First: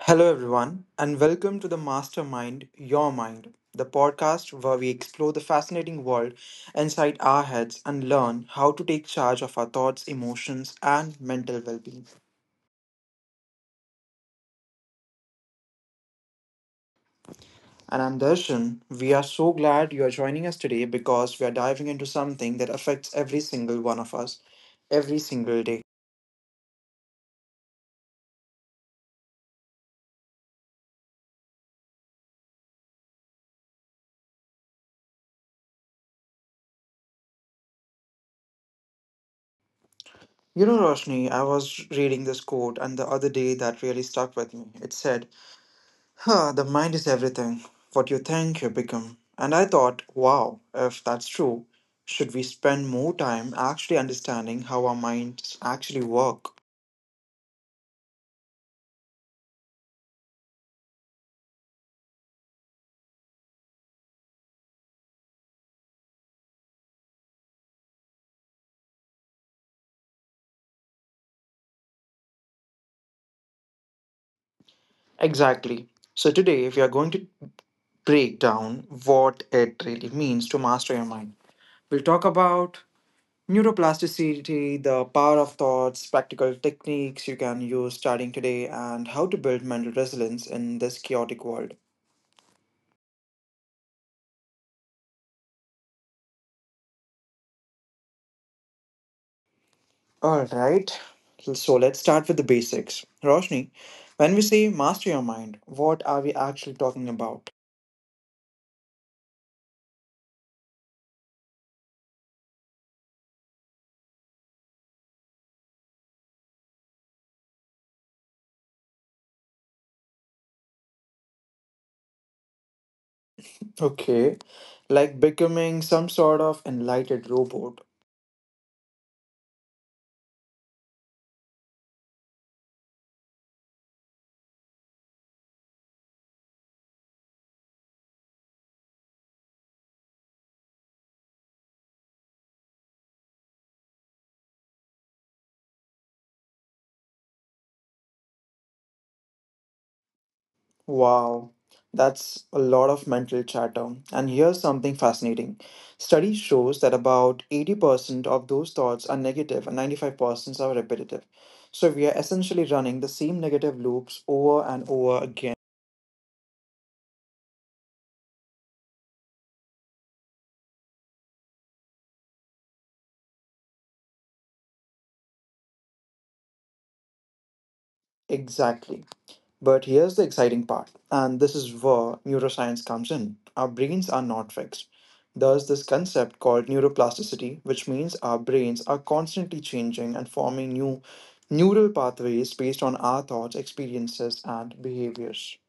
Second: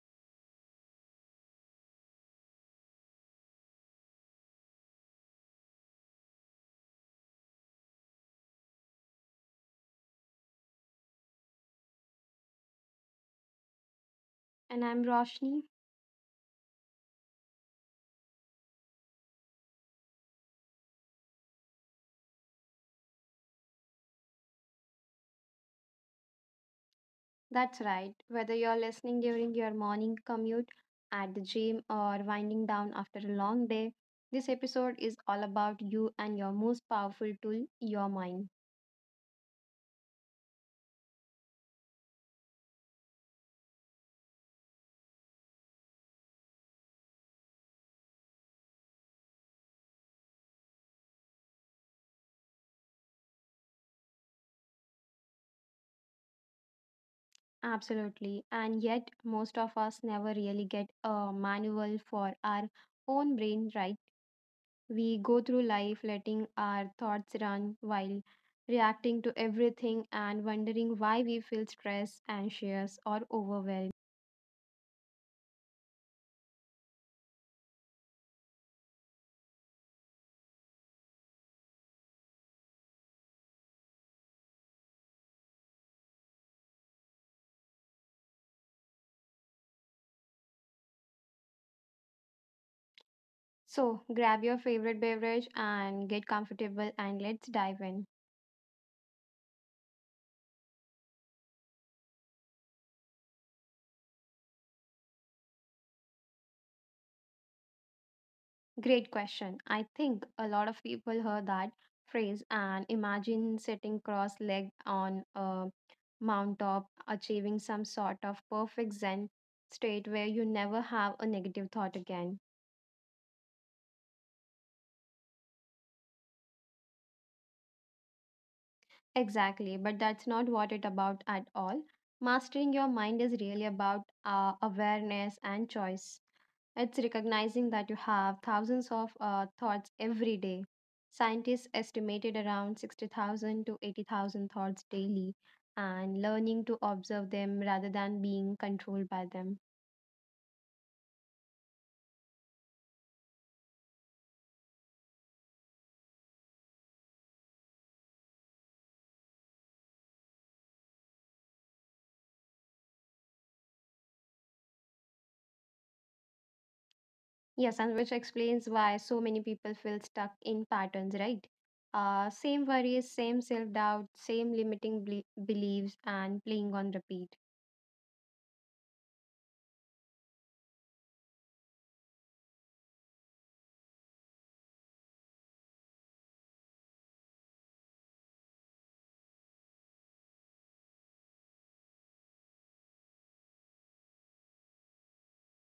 Hello, everyone, and welcome to the Mastermind Your Mind, the podcast where we explore the fascinating world inside our heads and learn how to take charge of our thoughts, emotions, and mental well being. And I'm Roshni. And I'm Darshan. We are so glad you are joining us today because we are diving into something that affects every single one of us every single day. That's right. Whether you're listening during your morning commute, at the gym, or winding down after a long day, this episode is all about you and your most powerful tool, your mind. You know, Roshni, I was reading this quote and the other day that really stuck with me. It said, the mind is everything. What you think, you become. And I thought, wow, if that's true, should we spend more time actually understanding how our minds actually work? Absolutely. And yet, most of us never really get a manual for our own brain, right? We go through life letting our thoughts run while reacting to everything and wondering why we feel stressed, anxious, or overwhelmed. Exactly. So today, we are going to break down what it really means to master your mind. We'll talk about neuroplasticity, the power of thoughts, practical techniques you can use starting today, and how to build mental resilience in this chaotic world. So, grab your favorite beverage and get comfortable and let's dive in. All right. So let's start with the basics. Roshni, when we say master your mind, what are we actually talking about? Great question. I think a lot of people heard that phrase and imagine sitting cross legged on a mountaintop, achieving some sort of perfect Zen state where you never have a negative thought again. Okay. Like becoming some sort of enlightened robot. Exactly, but that's not what it's about at all. Mastering your mind is really about awareness and choice. It's recognizing that you have thousands of thoughts every day. Scientists estimated around 60,000 to 80,000 thoughts daily and learning to observe them rather than being controlled by them. Wow. That's a lot of mental chatter. And here's something fascinating. Study shows that about 80% of those thoughts are negative and 95% are repetitive. So we are essentially running the same negative loops over and over again. Yes, and which explains why so many people feel stuck in patterns, right? Same worries, same self doubt, same limiting beliefs, and playing on repeat. Exactly. But here's the exciting part, and this is where neuroscience comes in. Our brains are not fixed. There's this concept called neuroplasticity, which means our brains are constantly changing and forming new neural pathways based on our thoughts, experiences, and behaviors.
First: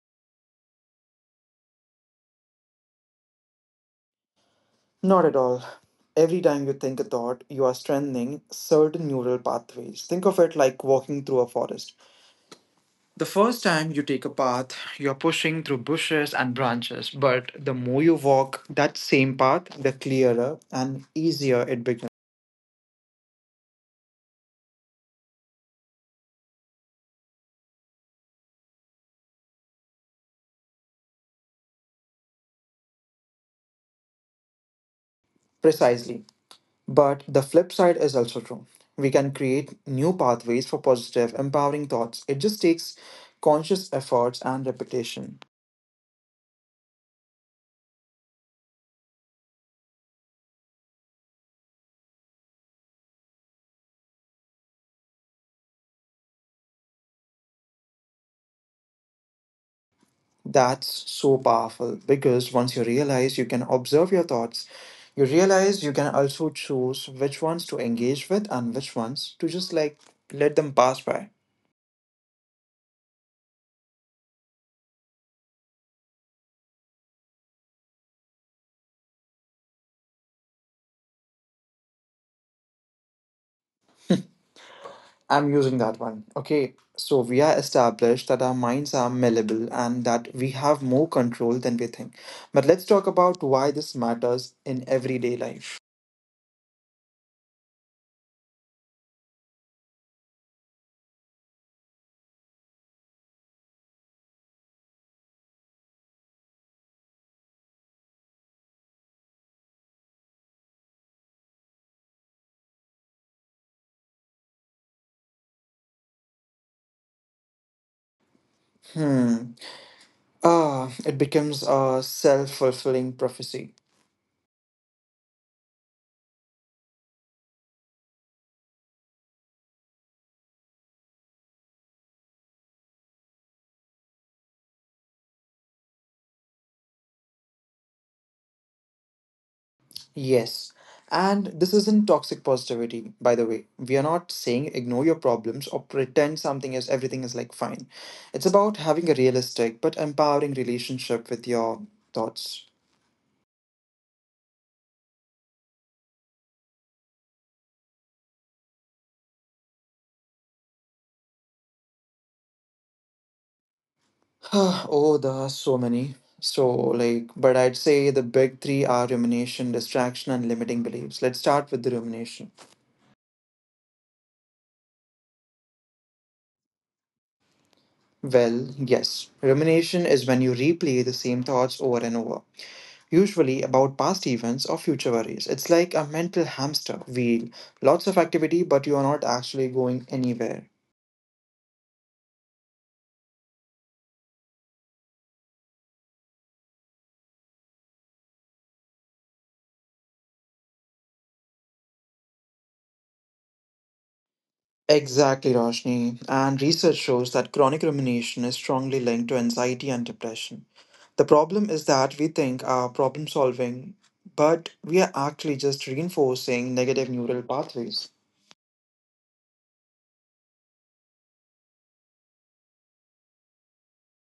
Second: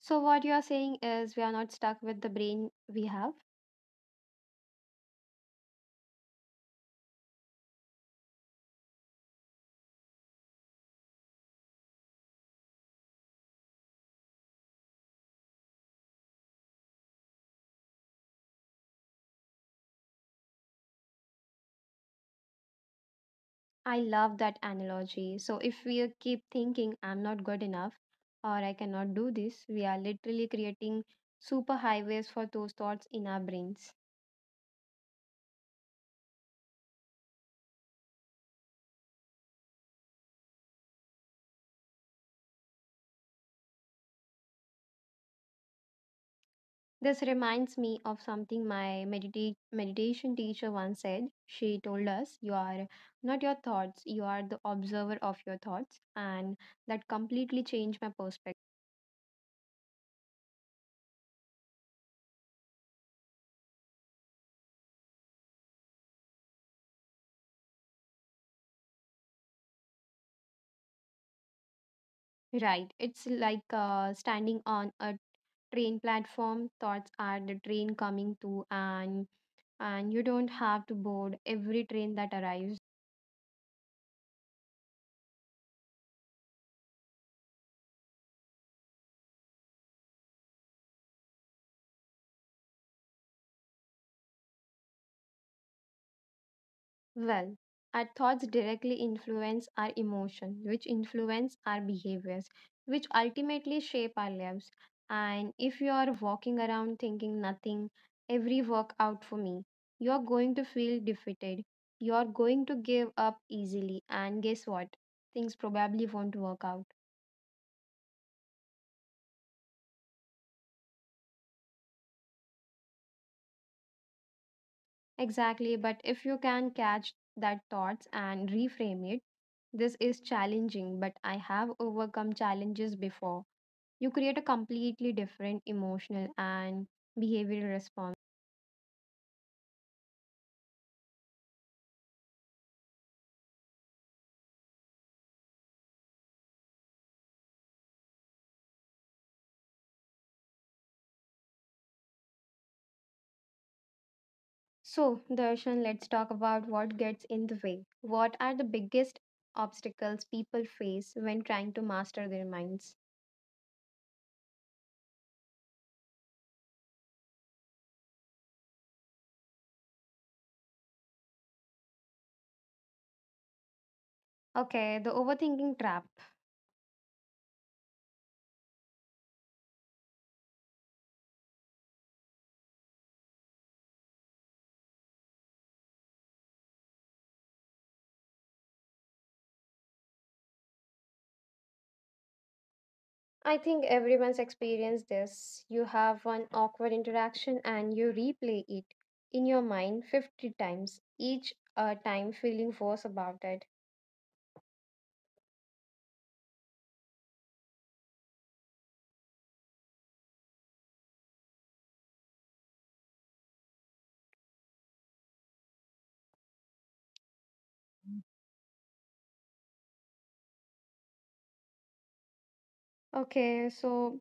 So, what you are saying is we are not stuck with the brain we have, Not at all. Every time you think a thought, you are strengthening certain neural pathways. Think of it like walking through a forest. The first time you take a path, you're pushing through bushes and branches, but the more you walk that same path, the clearer and easier it becomes. I love that analogy. So, if we keep thinking, I'm not good enough or I cannot do this, we are literally creating super highways for those thoughts in our brains. Precisely. But the flip side is also true. We can create new pathways for positive, empowering thoughts. It just takes conscious efforts and repetition. This reminds me of something my meditation teacher once said. She told us, you are not your thoughts, you are the observer of your thoughts. And that completely changed my perspective. That's so powerful because once you realize you can observe your thoughts, you realize you can also choose which ones to engage with and which ones to just like let them pass by. Right. It's like standing on a train platform, thoughts are the train coming to, and you don't have to board every train that arrives. I'm using that one. Okay, so we are established that our minds are malleable and that we have more control than we think. But let's talk about why this matters in everyday life. Well, our thoughts directly influence our emotion, which influence our behaviors, which ultimately shape our lives. And if you are walking around thinking nothing, every workout for me, you're going to feel defeated. You're going to give up easily, and guess what? Things probably won't work out. Hmm. Ah, it becomes a self fulfilling prophecy. Exactly, but if you can catch that thoughts and reframe it, this is challenging, but I have overcome challenges before. You create a completely different emotional and behavioral response. Yes. And this isn't toxic positivity, by the way. We are not saying ignore your problems or pretend something is everything is like fine. It's about having a realistic but empowering relationship with your thoughts. So, Darshan, let's talk about what gets in the way. What are the biggest obstacles people face when trying to master their minds? Oh, there are so many. So, like, but I'd say the big three are rumination, distraction, and limiting beliefs. Let's start with the rumination. Okay, the overthinking trap. Well, yes, rumination is when you replay the same thoughts over and over, usually about past events or future worries. It's like a mental hamster wheel, lots of activity, but you are not actually going anywhere. I think everyone's experienced this. You have one awkward interaction and you replay it in your mind 50 times, each time feeling worse about it. Exactly, Roshni. And research shows that chronic rumination is strongly linked to anxiety and depression. The problem is that we think our problem solving, but we are actually just reinforcing negative neural pathways. Okay, so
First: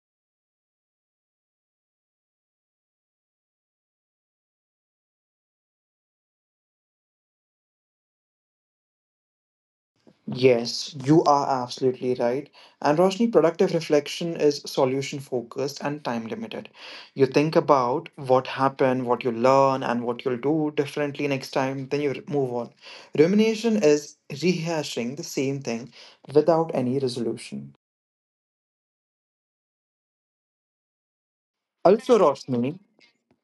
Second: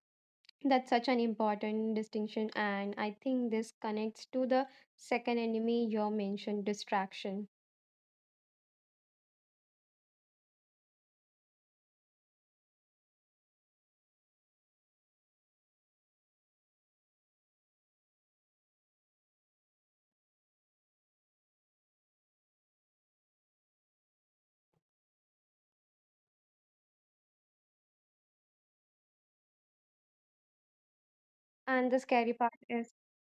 that's such an important distinction, and I think this connects to the second enemy you mentioned, distraction. Yes, you are absolutely right. And Roshni, productive reflection is solution focused and time limited. You think about what happened, what you learn, and what you'll do differently next time, then you move on. Rumination is rehashing the same thing without any resolution. And the Also, scary part Roshni, is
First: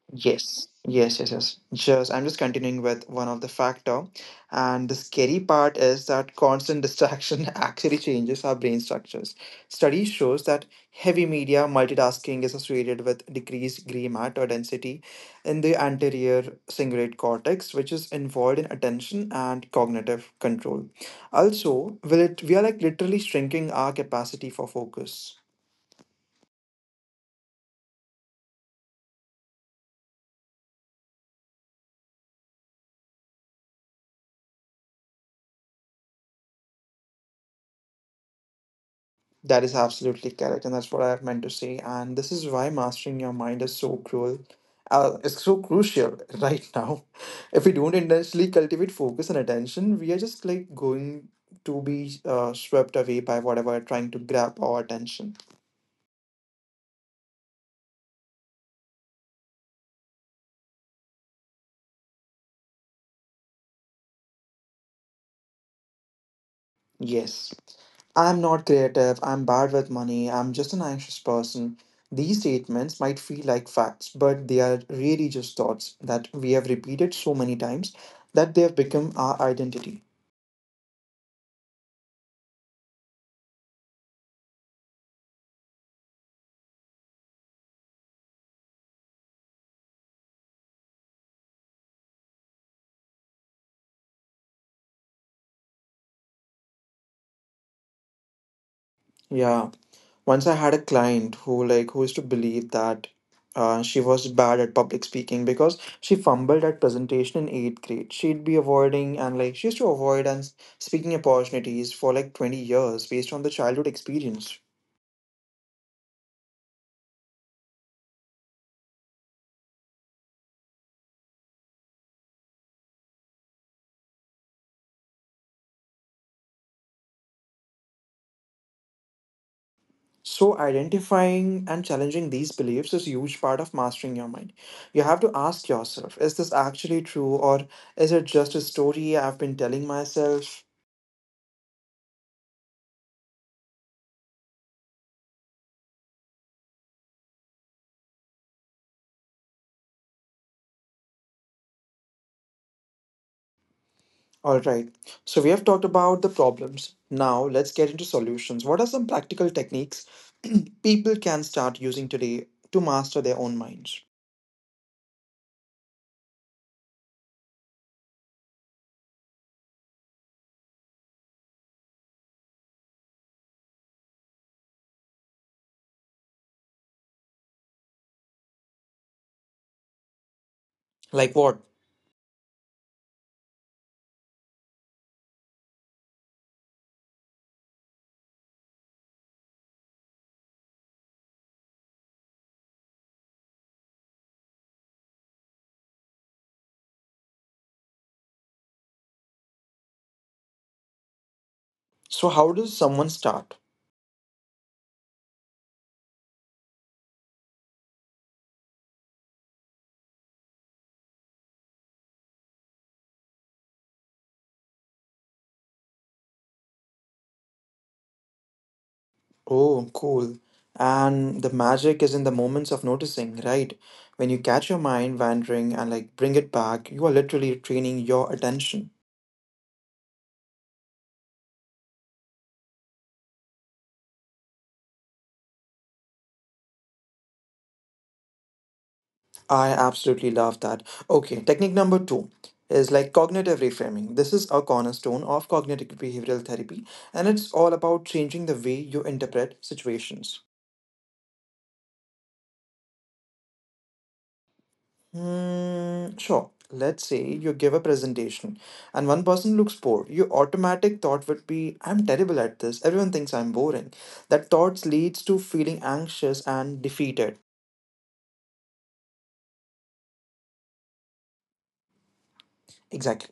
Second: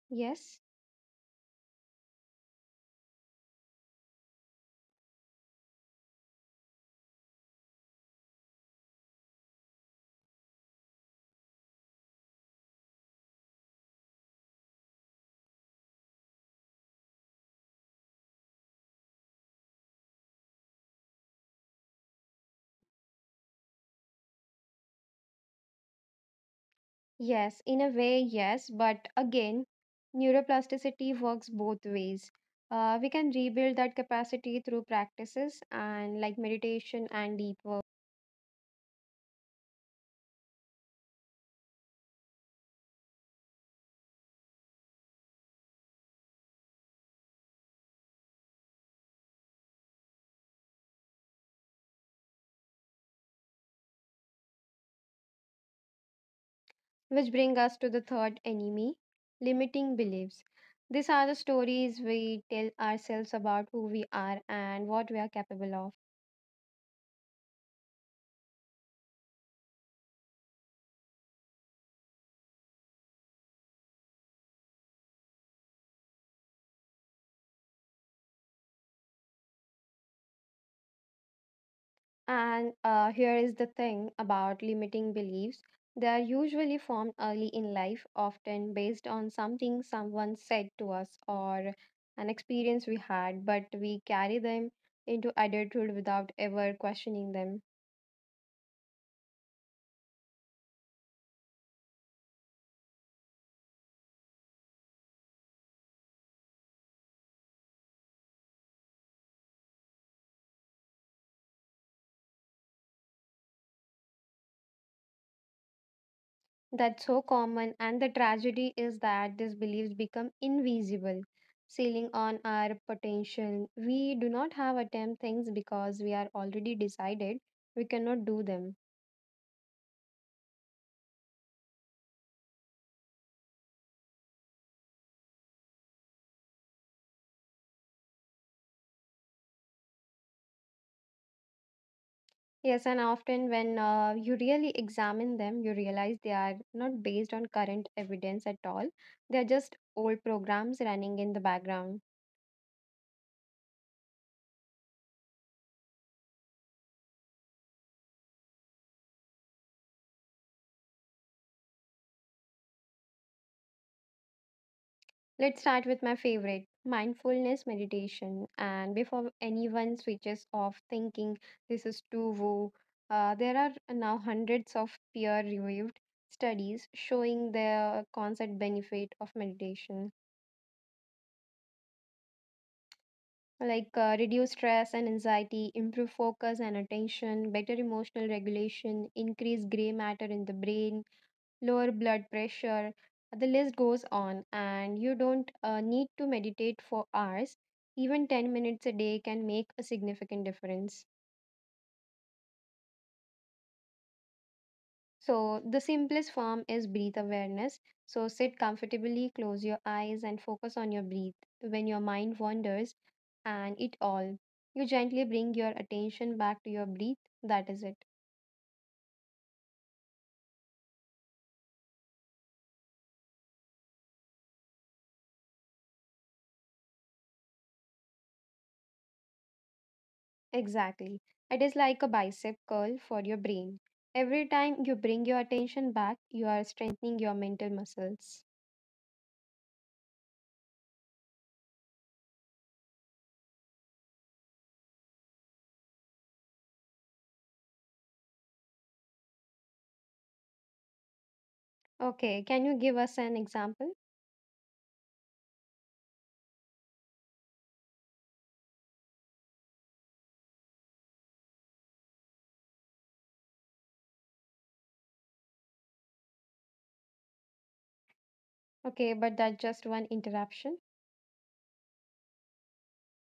yes, yes. I'm just continuing with one of the factor, and the scary part is that constant distraction actually changes our brain structures. Study shows that heavy media multitasking is associated with decreased gray matter density in the anterior cingulate cortex, which is involved in attention and cognitive control. Also, will it we are like literally shrinking our capacity for focus. yes, in a way, yes, but again, neuroplasticity works both ways. We can rebuild that capacity through practices and like meditation and deep work. That is absolutely correct, and that's what I meant to say. And this is why mastering your mind is so cruel. It's so crucial right now. If we don't intentionally cultivate focus and attention, we are just like going to be swept away by whatever trying to grab our attention. Which bring us to the third enemy limiting beliefs, these are the stories we tell ourselves about who we are and what we are capable of. Yes, I'm not creative. I'm bad with money. I'm just an anxious person. These statements might feel like facts, but they are really just thoughts that we have repeated so many times that they have become our identity. And here is the thing about limiting beliefs, they are usually formed early in life often based on something someone said to us or an experience we had, but we carry them into adulthood without ever questioning them. Yeah. Once I had a client who used to believe that she was bad at public speaking because she fumbled at presentation in eighth grade. She'd be avoiding and like she used to avoid and speaking opportunities for like 20 years based on the childhood experience. That's so common, and the tragedy is that these beliefs become invisible, sealing on our potential. We do not have attempt things because we are already decided we cannot do them. So identifying and challenging these beliefs is a huge part of mastering your mind. You have to ask yourself, is this actually true or is it just a story I've been telling myself? Yes, and often when you really examine them, you realize they are not based on current evidence at all. They are just old programs running in the background. All right. So we have talked about the problems. Now let's get into solutions. What are some practical techniques people can start using today to master their own minds? Let's start with my favorite mindfulness meditation. And before anyone switches off thinking this is too woo, there are now hundreds of peer reviewed studies showing the concept benefit of meditation Like what? like reduce stress and anxiety, improve focus and attention, better emotional regulation, increase gray matter in the brain, lower blood pressure. The list goes on, and you don't need to meditate for hours. Even 10 minutes a day can make a significant difference. So how does someone start? So, the simplest form is breath awareness. So, sit comfortably, close your eyes, and focus on your breath. When your mind wanders, and it all, you gently bring your attention back to your breath. That is it. Oh, cool. And the magic is in the moments of noticing, right? When you catch your mind wandering and like bring it back, you are literally training your attention. Exactly. It is like a bicep curl for your brain. Every time you bring your attention back, you are strengthening your mental muscles. I absolutely love that. Okay, technique number two is like cognitive reframing. This is a cornerstone of cognitive behavioral therapy, and it's all about changing the way you interpret situations. Okay, can you give us an example? Hmm, sure. Let's say you give a presentation and one person looks bored. Your automatic thought would be, I'm terrible at this. Everyone thinks I'm boring. That thoughts leads to feeling anxious and defeated. Okay, but that's just one interruption. Exactly.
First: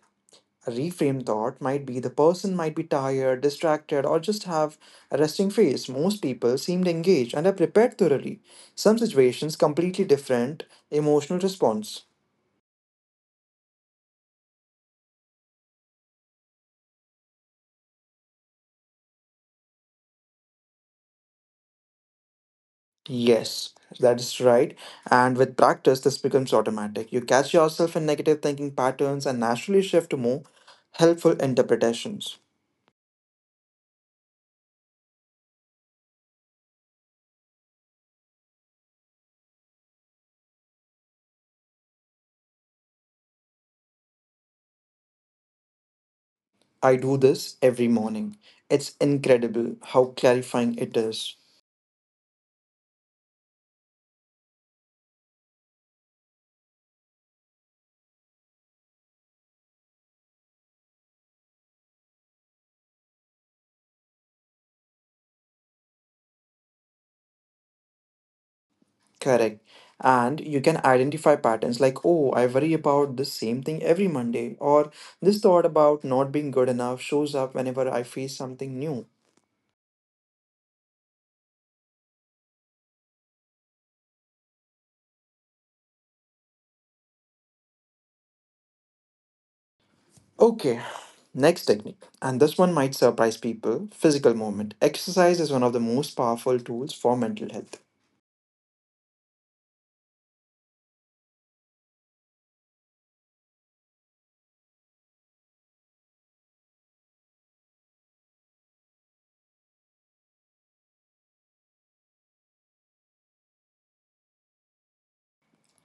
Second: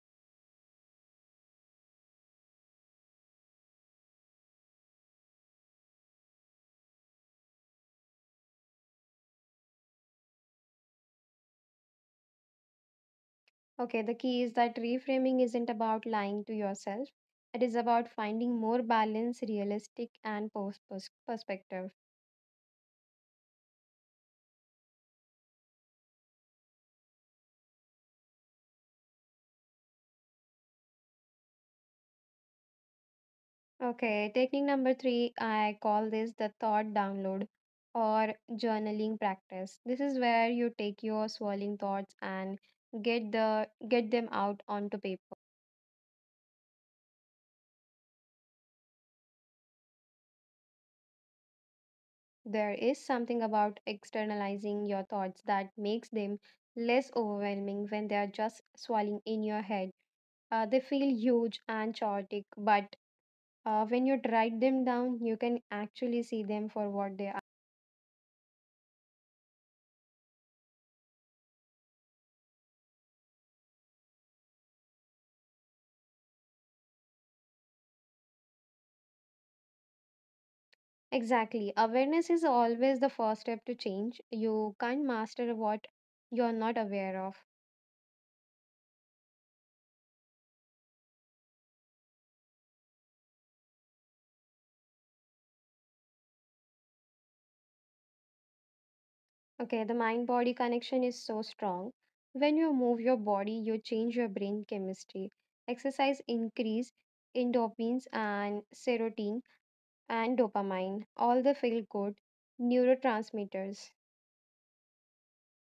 A reframe thought might be the person might be tired, distracted, or just have a resting face. Most people seemed engaged and are prepared thoroughly. Some situations completely different emotional response. Okay, the key is that reframing isn't about lying to yourself, it is about finding more balance, realistic, and perspective. Yes, that is right. And with practice, this becomes automatic. You catch yourself in negative thinking patterns and naturally shift to more helpful interpretations. Okay, technique number three, I call this the thought download or journaling practice. This is where you take your swirling thoughts and get them out onto paper. I do this every morning. It's incredible how clarifying it is. There is something about externalizing your thoughts that makes them less overwhelming when they are just swirling in your head. They feel huge and chaotic, but when you write them down, you can actually see them for what they Correct. And you can identify patterns like, oh, I worry about the same thing every Monday, or this thought about not being good enough shows up whenever I face something new. exactly. Awareness is always the first step to change. You can't master what you're not aware of. Okay, next technique. And this one might surprise people physical movement. Exercise is one of the most powerful tools for mental health. Okay, the mind body connection is so strong. When you move your body, you change your brain chemistry. Exercise increase endorphins and serotonin and dopamine, all the feel good neurotransmitters.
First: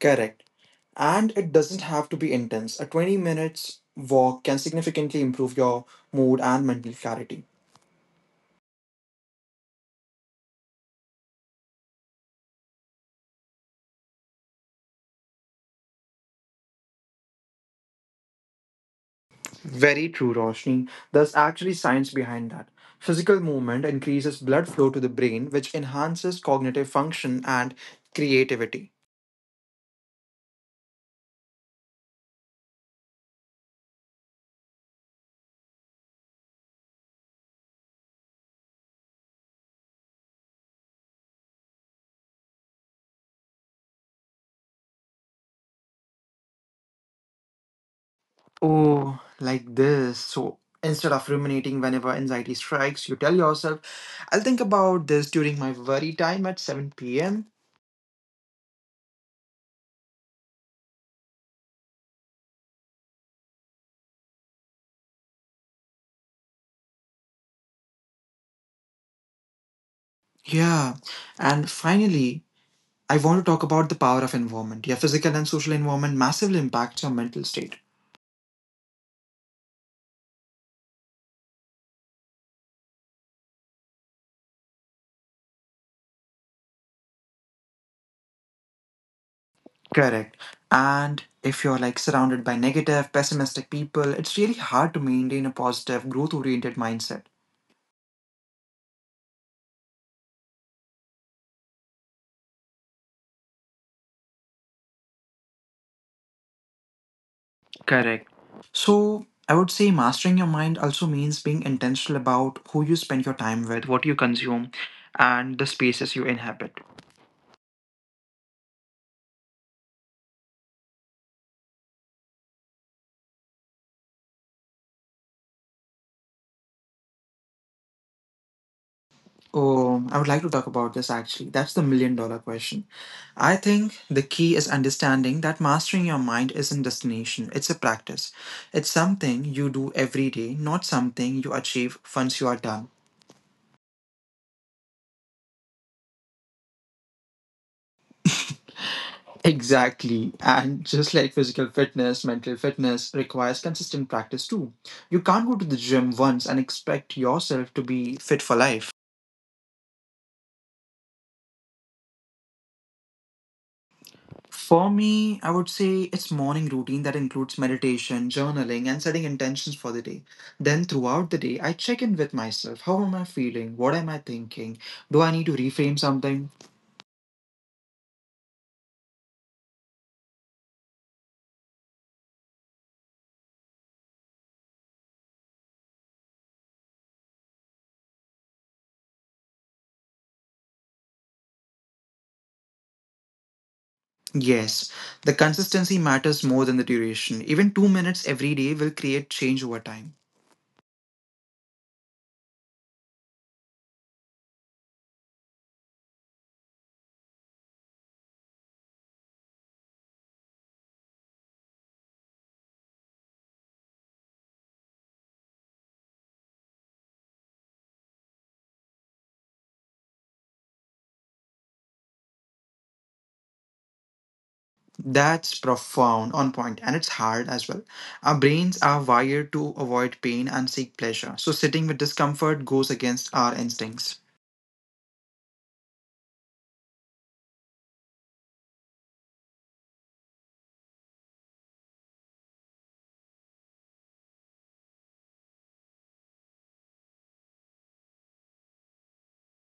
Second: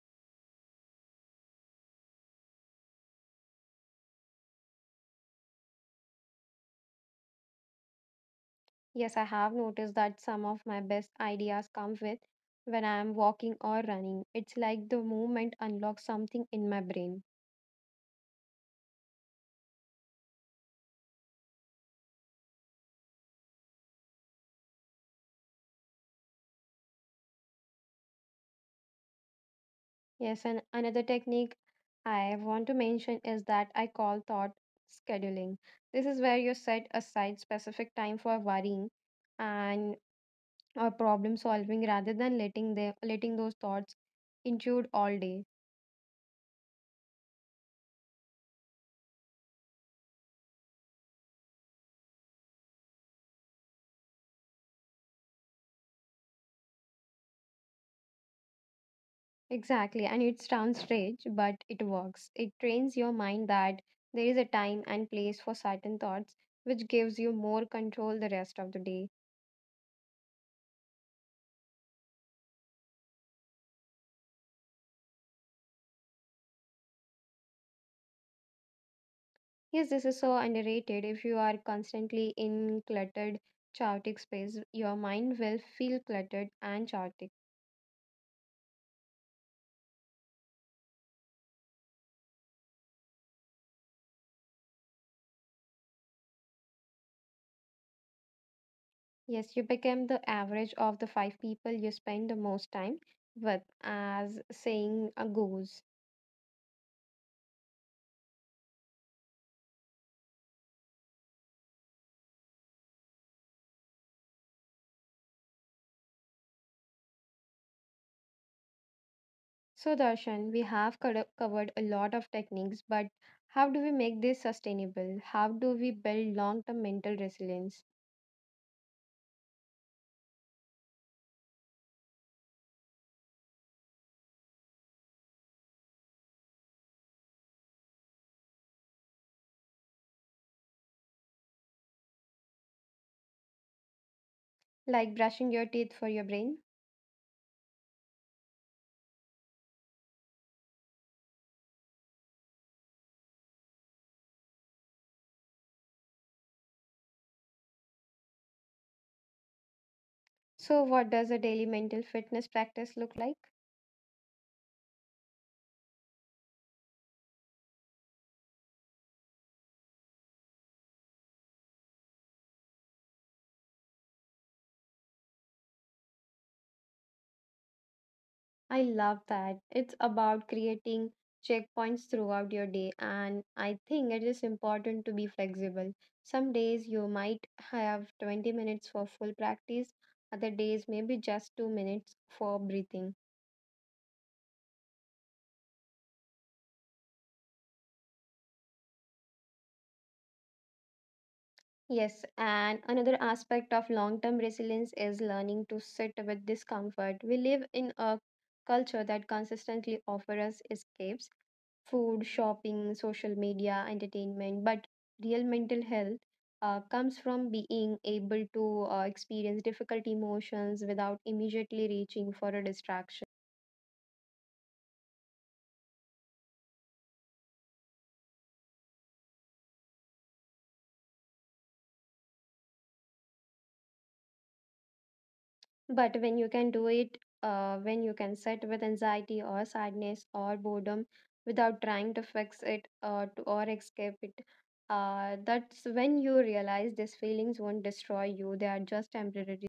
Correct. And it doesn't have to be intense. A 20 minute minutes walk can significantly improve your mood and mental clarity. Yes, I have noticed that some of my best ideas come with when I am walking or running. It's like the movement unlocks something in my brain. Very true, Roshni. There's actually science behind that. Physical movement increases blood flow to the brain, which enhances cognitive function and creativity. Yes, and another technique I want to mention is that I call thought scheduling. This is where you set aside specific time for worrying and or problem solving rather than letting those thoughts intrude all day. Oh, like this. So instead of ruminating whenever anxiety strikes, you tell yourself, I'll think about this during my worry time at 7 p.m. Exactly, and it sounds strange, but it works. It trains your mind that there is a time and place for certain thoughts, which gives you more control the rest of the day. Yeah. And finally, I want to talk about the power of environment. Your physical and social environment massively impacts your mental state. Yes, this is so underrated. If you are constantly in cluttered, chaotic space, your mind will feel cluttered and chaotic. Correct. And if you're like surrounded by negative, pessimistic people, it's really hard to maintain a positive, growth oriented mindset. Yes, you become the average of the 5 people you spend the most time with, as saying a goes. Correct. So, I would say mastering your mind also means being intentional about who you spend your time with, what you consume, and the spaces you inhabit. So, Darshan, we have covered a lot of techniques, but how do we make this sustainable? How do we build long term mental resilience? Oh, I would like to talk about this actually. That's the million-dollar question. I think the key is understanding that mastering your mind isn't destination, it's a practice. It's something you do every day, not something you achieve once you are done. Like brushing your teeth for your brain? Exactly. And just like physical fitness, mental fitness requires consistent practice too. You can't go to the gym once and expect yourself to be fit for life. So, what does a daily mental fitness practice look like? For me, I would say it's morning routine that includes meditation, journaling, and setting intentions for the day. Then throughout the day, I check in with myself. How am I feeling? What am I thinking? Do I need to reframe something? I love that. It's about creating checkpoints throughout your day, and I think it is important to be flexible. Some days you might have 20 minutes for full practice, other days maybe just 2 minutes for breathing. Yes, the consistency matters more than the duration. Even 2 minutes every day will create change over time. Yes, and another aspect of long term resilience is learning to sit with discomfort. We live in a culture that consistently offers us escapes food, shopping, social media, entertainment, but real mental health comes from being able to experience difficult emotions without immediately reaching for a distraction. That's profound, on point, and it's hard as well. Our brains are wired to avoid pain and seek pleasure, so sitting with discomfort goes against our instincts. But when you can do it, when you can sit with anxiety or sadness or boredom without trying to fix it or escape it, that's when you realize these feelings won't destroy you, they are just temporary.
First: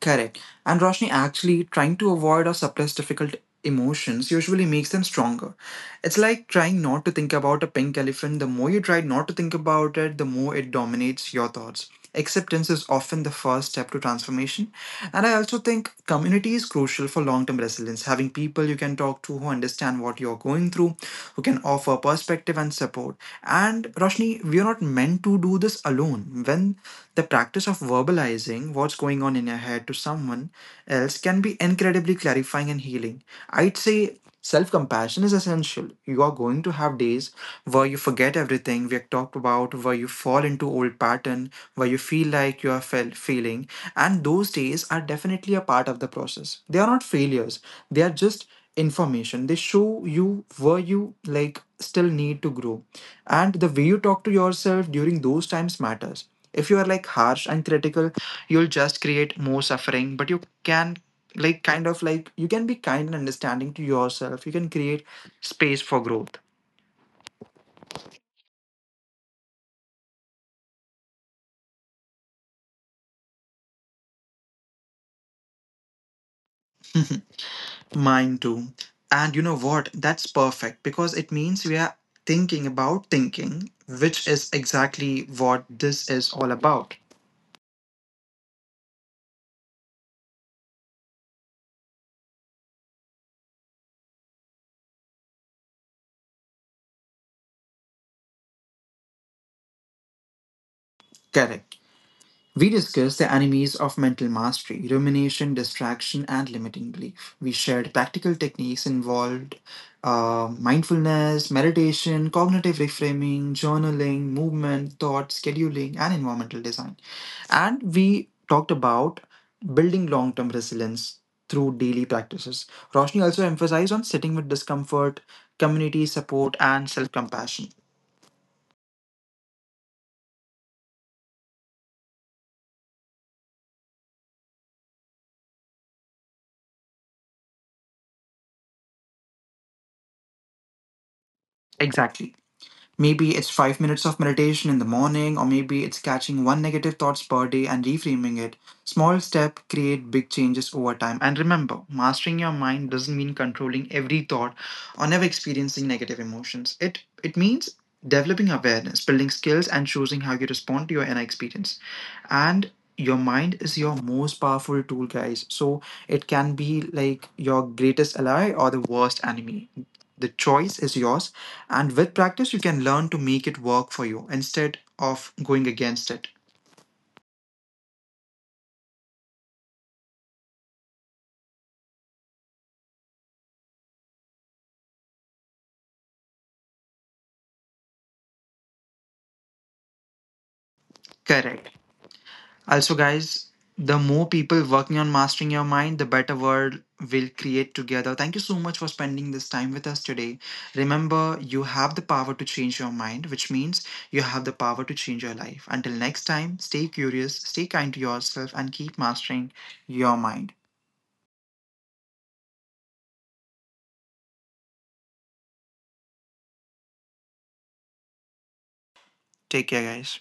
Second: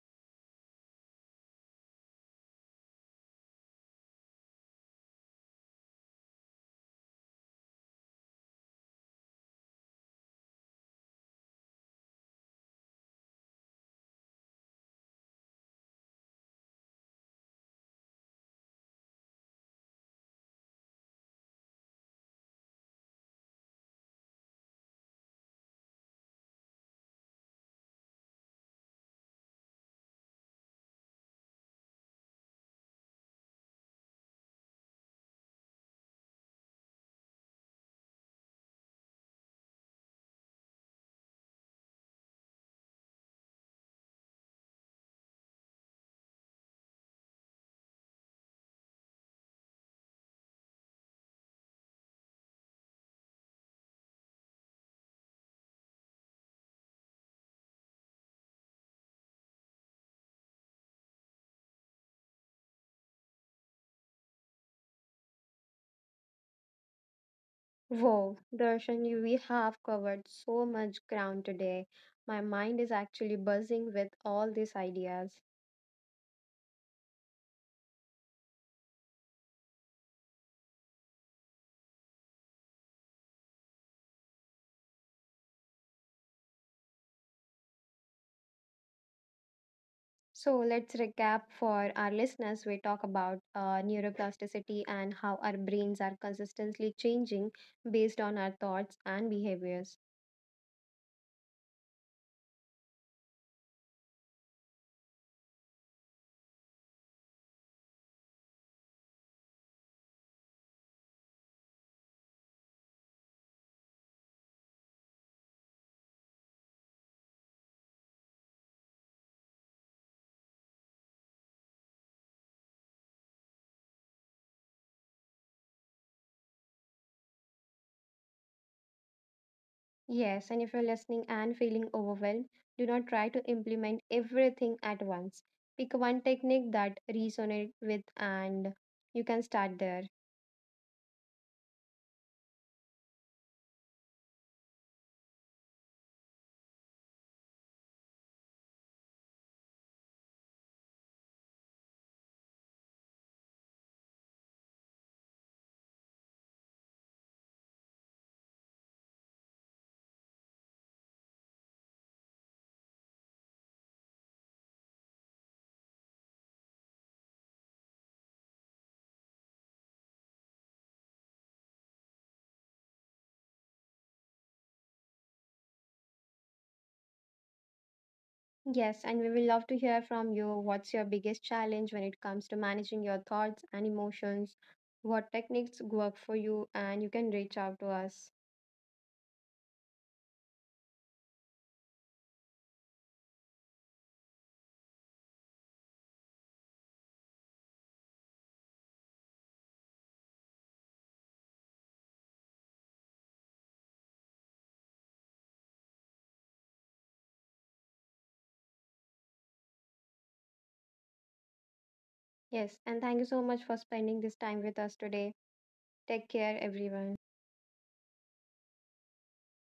Correct. And Roshni, actually, trying to avoid or suppress difficult emotions usually makes them stronger. It's like trying not to think about a pink elephant. The more you try not to think about it, the more it dominates your thoughts. Acceptance is often the first step to transformation. And I also think community is crucial for long term resilience. Having people you can talk to who understand what you're going through, who can offer perspective and support. And Roshni, we are not meant to do this alone. When the practice of verbalizing what's going on in your head to someone else can be incredibly clarifying and healing. I'd say self compassion is essential. You are going to have days where you forget everything we have talked about, where you fall into old pattern, where you feel like you are failing, and those days are definitely a part of the process. They are not failures. They are just information. They show you where you like still need to grow, and the way you talk to yourself during those times matters. If you are like harsh and critical, you'll just create more suffering, but you can you can be kind and understanding to yourself. You can create space for growth. Wow, Darshan, we have covered so much ground today. My mind is actually buzzing with all these ideas. Mine too. And you know what, that's perfect because it means we are thinking about thinking, which is exactly what this is all about. So let's recap for our listeners. We talk about neuroplasticity and how our brains are consistently changing based on our thoughts and behaviors. Correct. We discussed the enemies of mental mastery rumination, distraction, and limiting belief. We shared practical techniques involved mindfulness, meditation, cognitive reframing, journaling, movement, thought, scheduling, and environmental design. And we talked about building long term resilience through daily practices. Roshni also emphasized on sitting with discomfort, community support, and self compassion. Yes, and if you're listening and feeling overwhelmed, do not try to implement everything at once. Pick one technique that resonates with and you can start there. Exactly. Maybe it's 5 minutes of meditation in the morning, or maybe it's catching one negative thoughts per day and reframing it. Small steps create big changes over time. And remember, mastering your mind doesn't mean controlling every thought or never experiencing negative emotions. It means developing awareness, building skills, and choosing how you respond to your inner experience. And your mind is your most powerful tool, guys. So it can be like your greatest ally or the worst enemy. The choice is yours, and with practice, you can learn to make it work for you instead of going against it. Yes, and we will love to hear from you. What's your biggest challenge when it comes to managing your thoughts and emotions? What techniques work for you? And you can reach out to us. Correct. Also, guys, the more people working on mastering your mind, the better world we'll create together. Thank you so much for spending this time with us today. Remember, you have the power to change your mind, which means you have the power to change your life. Until next time, stay curious, stay kind to yourself, and keep mastering your mind. Yes, and thank you so much for spending this time with us today. Take care, everyone. Take care, guys.